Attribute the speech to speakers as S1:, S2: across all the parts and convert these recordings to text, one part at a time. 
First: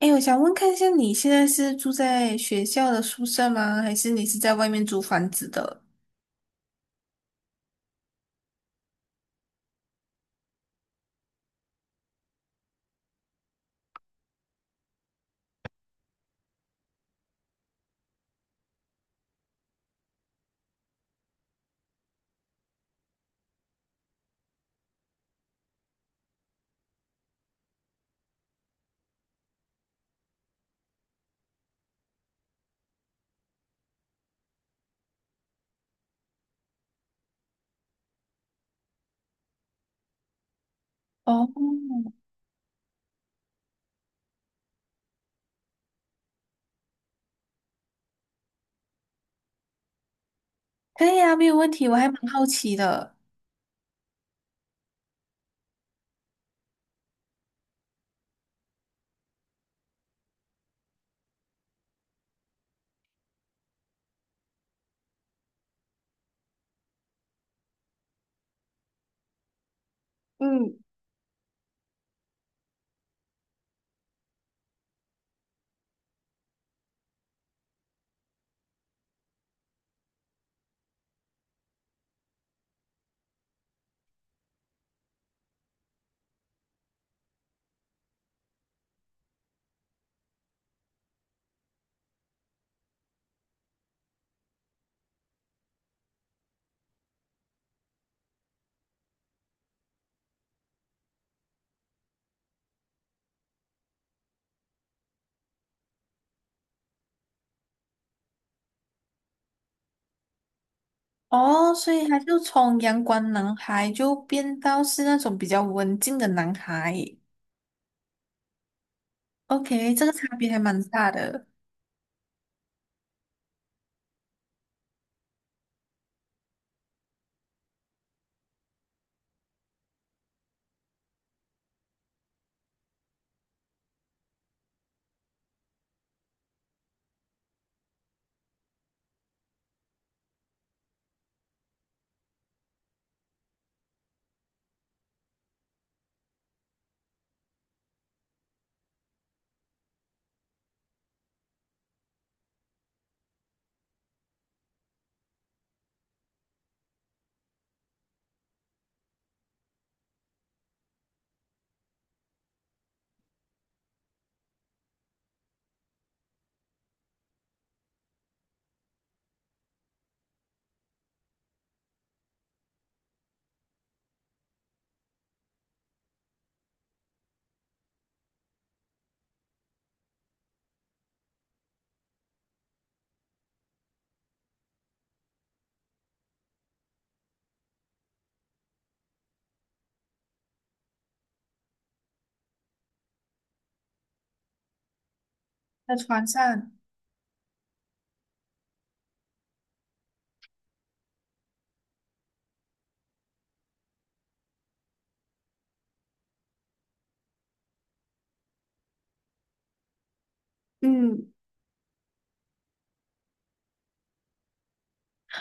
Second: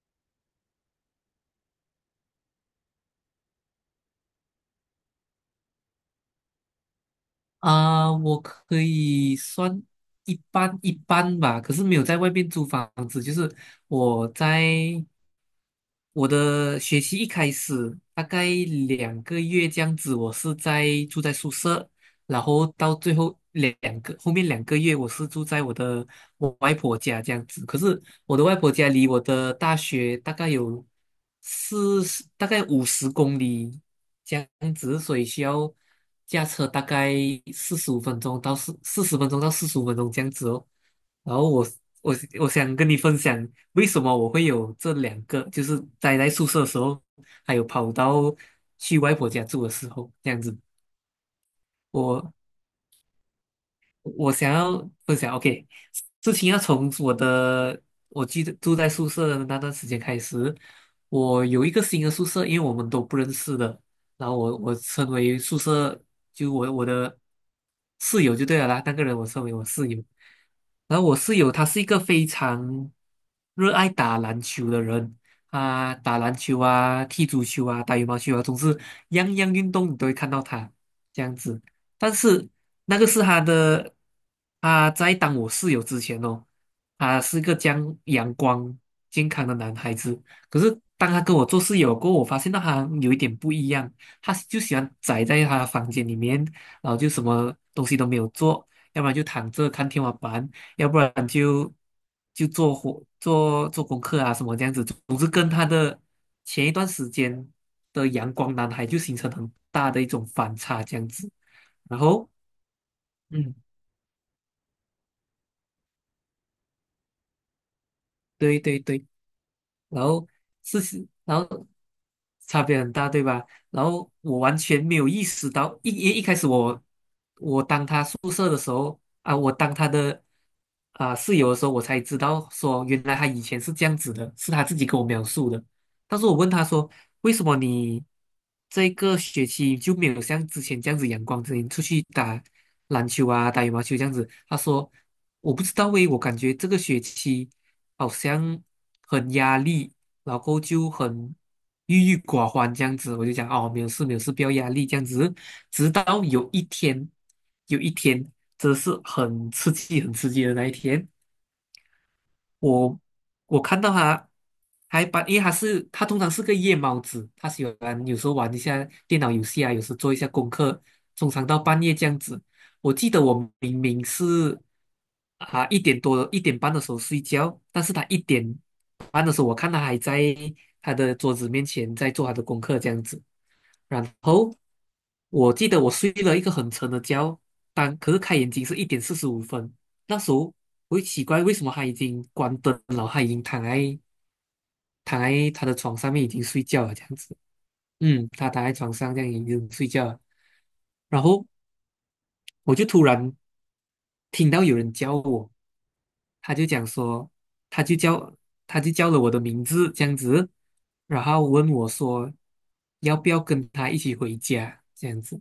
S1: 哎，我想问看一下，你现在是住在学校的宿舍吗？还是你是在外面租房子的？
S2: 我可以算一般一般吧。可是没有在外面租房子，就是我在我的学期一开始，大概两个月这样子，我是住在宿舍，然后到最后两个后面两个月，我是住在我外婆家这样子。可是我的外婆家离我的大学大概有四十，大概50公里这样子，所以需要驾车大概40分钟到45分钟这样子哦。然
S1: 哦，
S2: 后我想跟你分享，为什么我会有这2个，就是待在宿舍的时候，还有跑到去外婆家住的时候，这样子。
S1: 可以啊，没有问题。我还蛮
S2: 我
S1: 好奇的。
S2: 我想要分享，OK,事情要从我的，我记得住在宿舍的那段时间开始，我有一个新的宿舍，因为我们都不认识的，然后我称为宿舍，就我的室友就对了啦，那个人我称为我室友。
S1: 嗯，
S2: 然后我室友他是一个非常热爱打篮球的人，他打篮球啊，踢足球啊，打羽毛球啊，总是样样运动你都会看到他这样子。但是那个是他的，他在当我室友之前哦，他是个将阳光健康的男孩子。可是当他跟我做室友过后，我发现到他有一点不一样，他就喜欢宅在他的房间里面，然后就什么东西都没有做，要不然就躺着看天花板，要不然就做活做做功课啊什么这样子。总是跟他的前一段时间的阳光男孩就形成很大的一种反差这样子。
S1: 哦，所
S2: 然
S1: 以他
S2: 后
S1: 就从阳光男
S2: 嗯，
S1: 孩就变到是那种比较文静的男孩。
S2: 对对对。
S1: OK，
S2: 然
S1: 这个差
S2: 后
S1: 别还
S2: 事
S1: 蛮
S2: 实，
S1: 大
S2: 然
S1: 的。
S2: 后差别很大，对吧？然后我完全没有意识到，一开始我当他宿舍的时候啊，我当他的室友的时候，我才知道说原来他以前是这样子的，是他自己跟我描述的。但是我问他说，为什么你这个学期就没有像之前这样子阳光，之前出去打篮球啊、打羽毛球这样子？他说我不知道诶，我感觉这个学期好像很压力，然后就很郁郁寡欢这样子。我就讲哦，没有事，没有事，不要压力这样子。直到有一天，有一天，真的是很刺激、很刺激的那一天，我我看到他因为他通常是个夜猫子，它喜欢有时候玩一下电脑游戏啊，有时做一下功课，通常到半夜这样子。我记得我明明是一点半的时候睡觉，但是他一点半的时候，我看他还在他的桌子面前在做他的功课这样子。然后我记得我睡了一个很沉的觉，可是开眼睛是1:45。那时候我会奇怪，为什么他已经关灯了，他已经躺在他的
S1: 在
S2: 床上面
S1: 床
S2: 已经睡
S1: 上，
S2: 觉了，这样子。嗯，他躺在床上这样已经睡觉了。然后我就突然听到有人叫我，他就讲说，他就叫他就叫了我的名字这样子，然
S1: 嗯。
S2: 后问我说要不要跟他一起回家这样子。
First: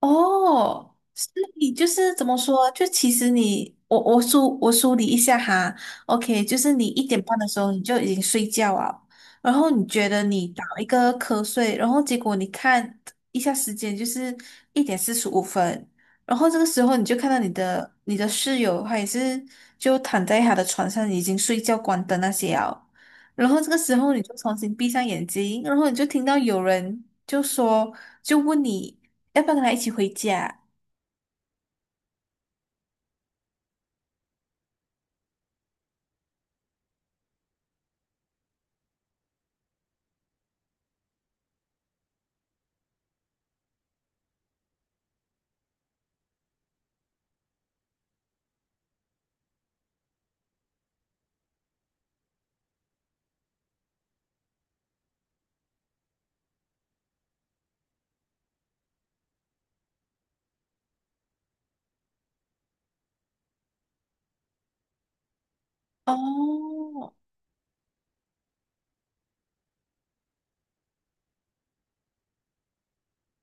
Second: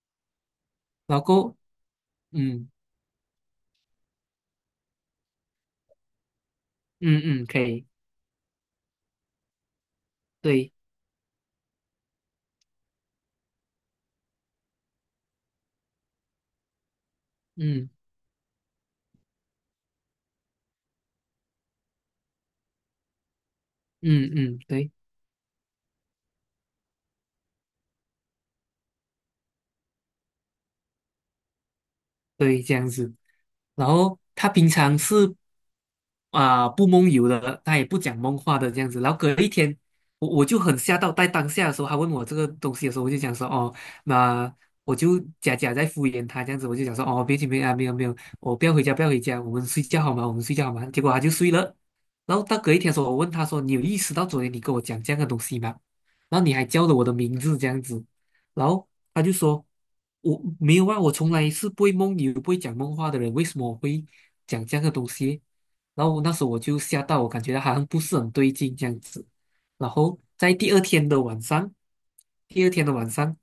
S1: 哦，
S2: 然后
S1: 所
S2: 过后，
S1: 以就是怎么
S2: 嗯
S1: 说？就其实你，我梳理一下哈，OK，就是你一点
S2: 嗯
S1: 半的
S2: 嗯，
S1: 时
S2: 可
S1: 候你
S2: 以，
S1: 就已经睡觉了，然后你觉得你打
S2: 对，
S1: 一个瞌睡，然后结果你看一下时间，就是1点45分，然后这个时候你就看到你
S2: 嗯
S1: 的你的室友，他也是就躺在他的床上已经睡觉关灯那些了，然后这个时候你
S2: 嗯
S1: 就重
S2: 嗯，
S1: 新闭
S2: 对。
S1: 上眼睛，然后你就听到有人就说，就问你。要不要跟他一起回家？
S2: 对，这样子。然后他平常是不梦游的，他也不讲梦话的这样子。然后隔一天，我就很吓到。在当下的时候，他问我这个东西的时候，我就讲说哦，那我就假假在敷衍他这样子。我就讲说哦，别紧别啊，没有没有，我不要回家不要回家，我们睡觉好吗？我们睡觉好吗？结果他就睡了。然后到隔一天的时候，我问他说，你有意识到昨天你跟我讲这样的东西吗？然后你还叫了我的名字这样子。然后他就说："我没有啊，我从来是不会梦游、不会讲梦话的人，为什么我会讲这样的东西？"然后那时候我就
S1: 哦，
S2: 吓到，我感觉好像不是很对劲这样子。然后在第二天的晚上，第二天的晚上，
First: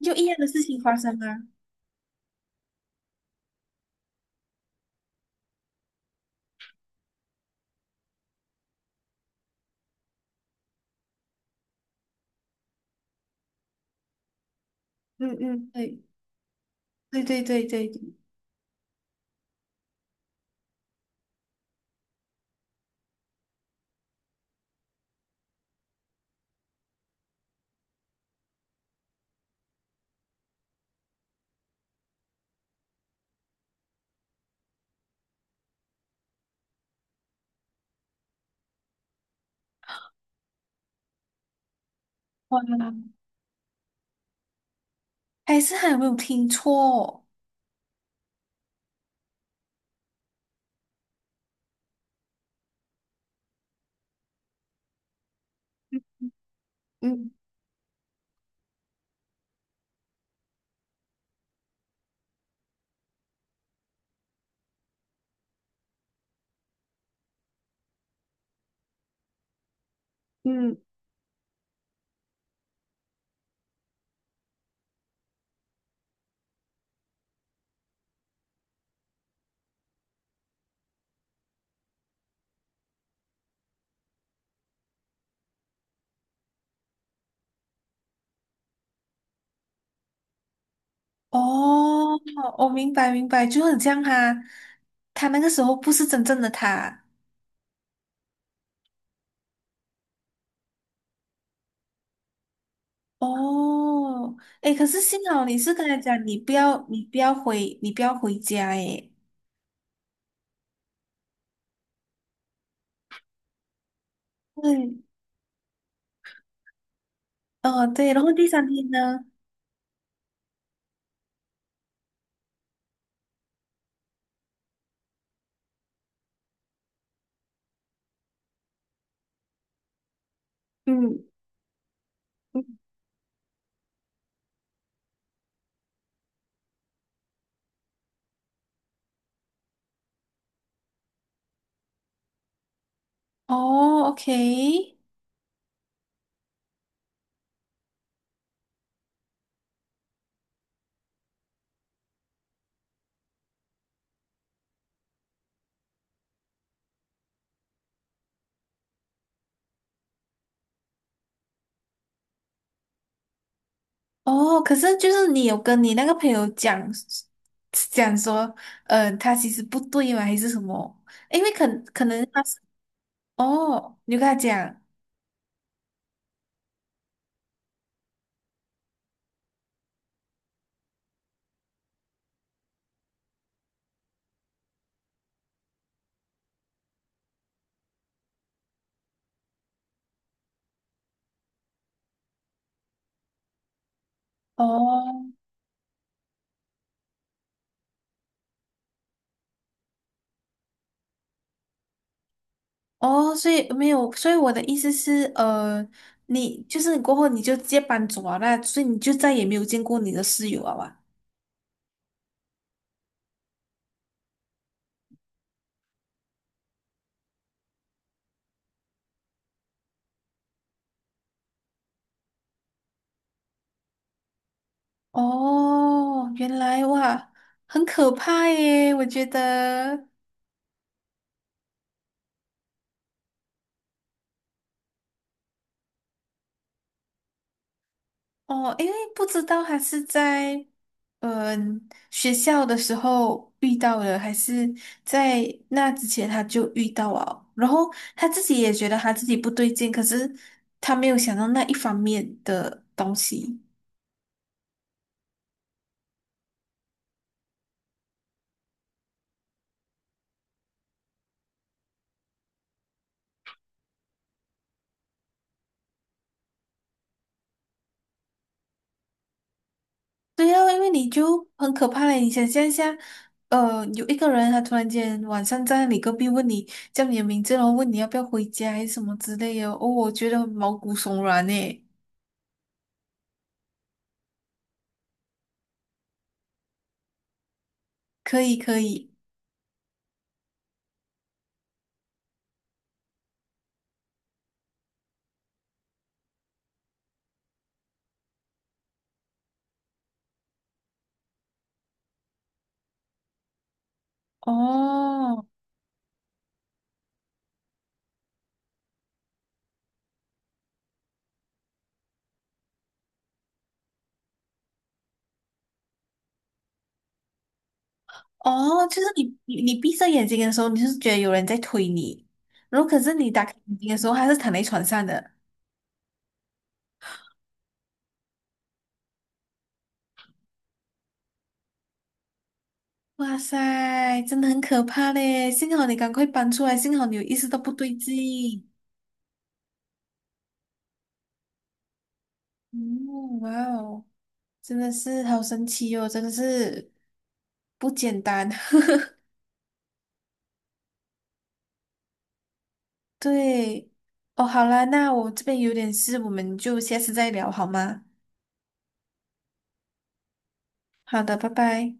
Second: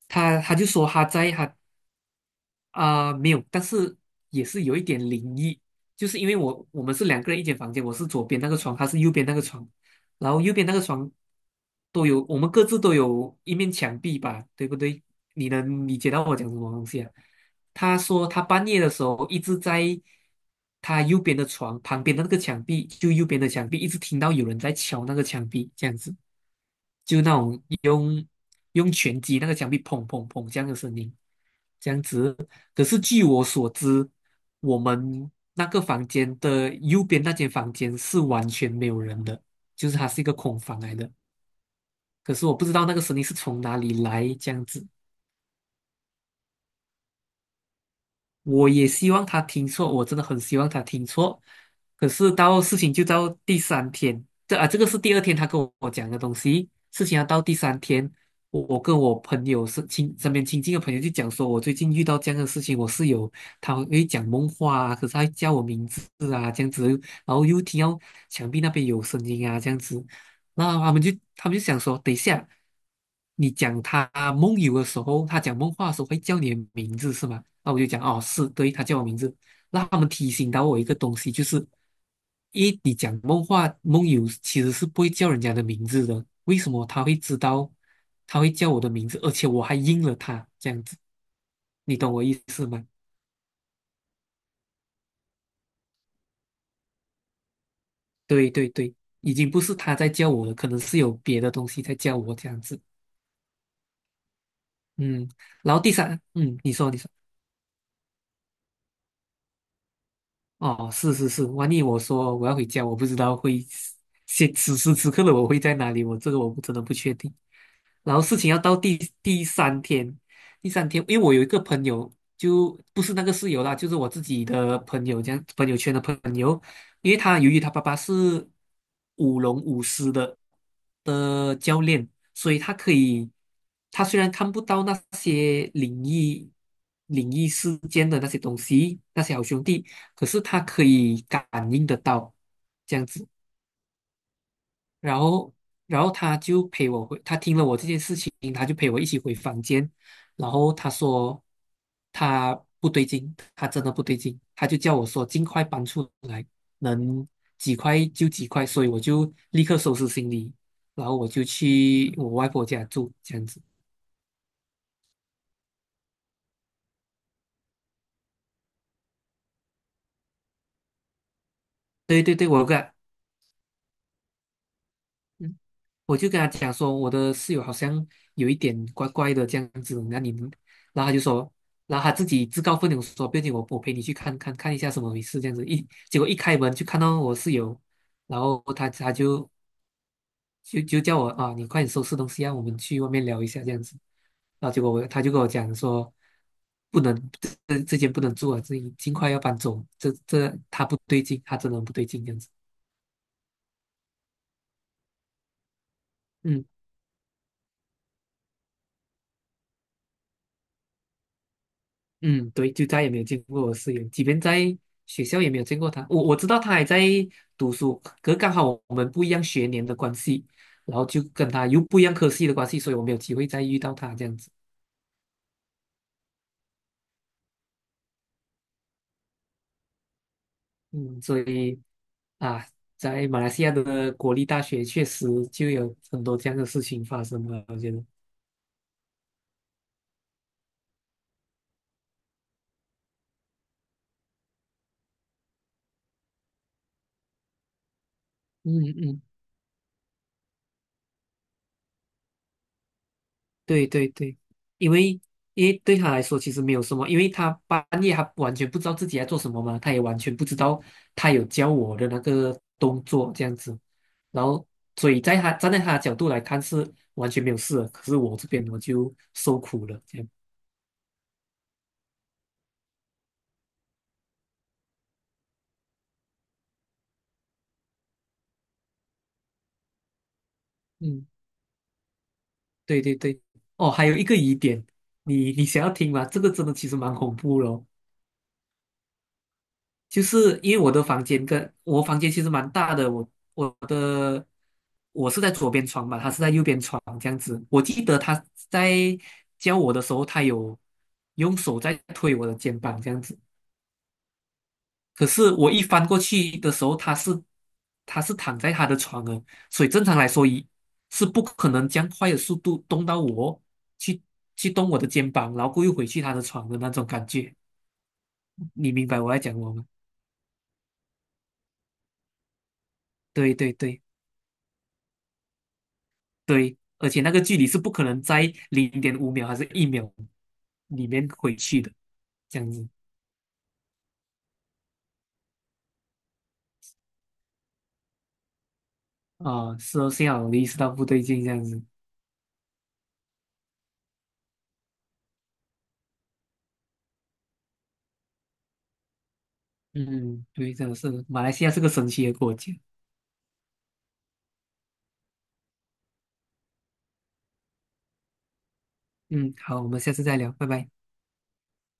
S1: 就一样
S2: 他
S1: 的
S2: 他
S1: 事
S2: 就
S1: 情
S2: 说
S1: 发
S2: 他
S1: 生
S2: 在
S1: 啊！
S2: 他啊、没有，但是也是有一点灵异。就是因为我们是2个人一间房间，我是左边那个床，他是右边那个床，然后右边那个床都有，我们各自都有一面墙壁吧，对不对？
S1: 嗯
S2: 你
S1: 嗯，
S2: 能理
S1: 对
S2: 解到我讲什么东西啊？
S1: 对对对对，
S2: 他
S1: 对
S2: 说他半夜的时候一直在他右边的床旁边的那个墙壁，就右边的墙壁，一直听到有人在敲那个墙壁，这样子，就那种。用拳击那个墙壁砰砰砰这样的声音，这样子。可是据我所知，我们那个房间的右边那间房间是完全没有人的，就是它是一个空房来的。可是我
S1: 哇，
S2: 不知道那个声音是从哪里来，这样子。
S1: 还是还有没有听错？
S2: 我也希望他听错，我真的很希望他听错。可是事情就到第三天，这个是第二天他跟我讲的东西。事情要
S1: 嗯
S2: 到第三天，我跟我朋友是亲身边亲近的朋友就讲说，我最近遇到这样的事情，我室友他会讲梦话啊，可是他会叫我名字啊，这样子，然后又听到墙壁那边有声音啊，这样子。然
S1: 嗯
S2: 后他们就想说，等一下，你讲他梦游的时候，他讲梦话的时候会叫你的名字是吗？那我就讲哦，是，对，他叫我名字。那他们提醒到我一个东西，就是你讲梦话梦游其实是不会叫人家的名字的，为什么他会知道他会叫我的名字，而且我还应了他这样子，你懂
S1: 哦，
S2: 我意思
S1: 我
S2: 吗？
S1: 明白明白，就很像他，他那个时候不是真正的他。
S2: 对对对，已经不是他在叫我了，可能是有别的东西在叫我这样子。
S1: 哦，诶，可是幸
S2: 嗯，
S1: 好你是
S2: 然后
S1: 跟
S2: 第
S1: 他
S2: 三，
S1: 讲，你不
S2: 嗯，你
S1: 要
S2: 说你
S1: 你
S2: 说。
S1: 不要回你不要回家，诶，
S2: 哦，是是是，万一我说我要回家，我不知道会现此时
S1: 对，
S2: 此刻的我会在哪里，我这个我不真的不确定。
S1: 哦对，
S2: 然后
S1: 然后
S2: 事
S1: 第
S2: 情要
S1: 三
S2: 到
S1: 天
S2: 第
S1: 呢？
S2: 第三天，第三天，因为我有一个朋友，就不是那个室友啦，就是我自己的朋友，这样朋友圈的朋友，因为他由于他爸爸是舞龙舞狮的
S1: 嗯
S2: 的教练，所以
S1: 嗯
S2: 他可以，他虽然看不到那些灵异事件的那些东西，那些好兄弟，可是他可以感应得到，这样子。
S1: 哦，OK，
S2: 然后，然后他就陪我回，他听了我这件事情，他就陪我一起回房间。然后他说他不对劲，他真的不对劲。他就叫我说尽快搬出来，能几块就几块。所以我就立刻收拾行李，然后我就去我外婆家住，这样子。
S1: 哦，可是就是你有跟你那个朋友讲讲说，他其实不对嘛，还是什么？因为可可
S2: 对
S1: 能
S2: 对
S1: 他
S2: 对，
S1: 是
S2: 我有个。
S1: 哦，你就跟他讲
S2: 嗯我就跟他讲说，我的室友好像有一点怪怪的这样子，那你们，然后他就说，然后他自己自告奋勇说，不行，我陪你去看一下什么回事这样子。结果一开门就看到我室友，然后他就叫我啊，你快点收拾东西让我们去外面聊一下这样子。然后结果他
S1: 哦
S2: 就跟我讲说，不能这这间不能住啊，这尽快要搬走，他不对劲，他真的很不对劲这样子。
S1: 哦，所以没有，所以我的意思是，你
S2: 嗯。
S1: 就是你过后你就直接搬走啊，那所以你就再也没有见过你的室友啊哇？
S2: 嗯，对，就再也没有见过我室友，即便在学校也没有见过他。我知道他还在读书，可是刚好我们不一样学年的关系，然后就跟他又不一样科系的关系，所以我没有机会再遇到他这样子。
S1: 哦，原来哇，很可怕耶，我觉得。
S2: 嗯，所以啊，在马来西亚的国立大学确实就有很多这样的事情发生了，我觉得。
S1: 哦，因为不知道他是在学校的时候遇到了，还是在那之前他就遇到了，然后他自己也
S2: 嗯
S1: 觉得他
S2: 嗯
S1: 自己不对劲，可是他没有想到那一方面的东西。
S2: 对对对，因为因为对他来说其实没有什么，因为他半夜他完全不知道自己在做什么嘛，他也完全不知道他有教我的那个动作这样子。然后所以站在他的角度来看是完全没有事的，可是我这边我就受苦了这样。
S1: 对啊，因为你就很可怕嘞，你想象一下，有一个人他突然间晚上在你隔壁问你叫你的名字，然后问你要不要回家还是什么之类的，哦，我觉得毛骨悚
S2: 嗯，
S1: 然诶。
S2: 对对对，哦，还有一个疑点，你想要听吗？这个真的其实蛮恐怖的哦。
S1: 可以可以，
S2: 就是因为我的房间跟我房间其实蛮大的，我的我是在左边床嘛，他是在右边床这样子。我记得他在教我的时候，他有用手在推我的肩膀这样子。可
S1: 哦，
S2: 是我一翻过去的时候，他是躺在他的床了，所以正常来说是不可能将快的速度动到我去去动我的肩膀，然后过又回去他的床的那种感觉。
S1: 哦，
S2: 你
S1: 就是
S2: 明白我
S1: 你
S2: 在讲
S1: 你
S2: 我
S1: 你
S2: 吗？
S1: 闭上眼睛的时候，你就是觉得有人在推你，然后可是你打开
S2: 对对
S1: 眼睛的
S2: 对。
S1: 时候，还是躺在床上的。
S2: 对，而且那个距离是不可能在0.5秒还是1秒里面回去的，这样子。
S1: 哇塞，真的很可怕嘞！幸好你赶快搬出来，幸好你有意识到不对劲。
S2: 啊，是哦，幸好我意识到不对劲，这样子。
S1: 嗯，哇哦，真的是好神奇哦，真的是不简单。
S2: 嗯，对，真的是马来西亚是个神奇的国家。
S1: 对，哦，好啦，那我这边有点事，我们就下次再聊好吗？
S2: 嗯，好，我们下次再聊，拜拜。
S1: 好的，拜拜。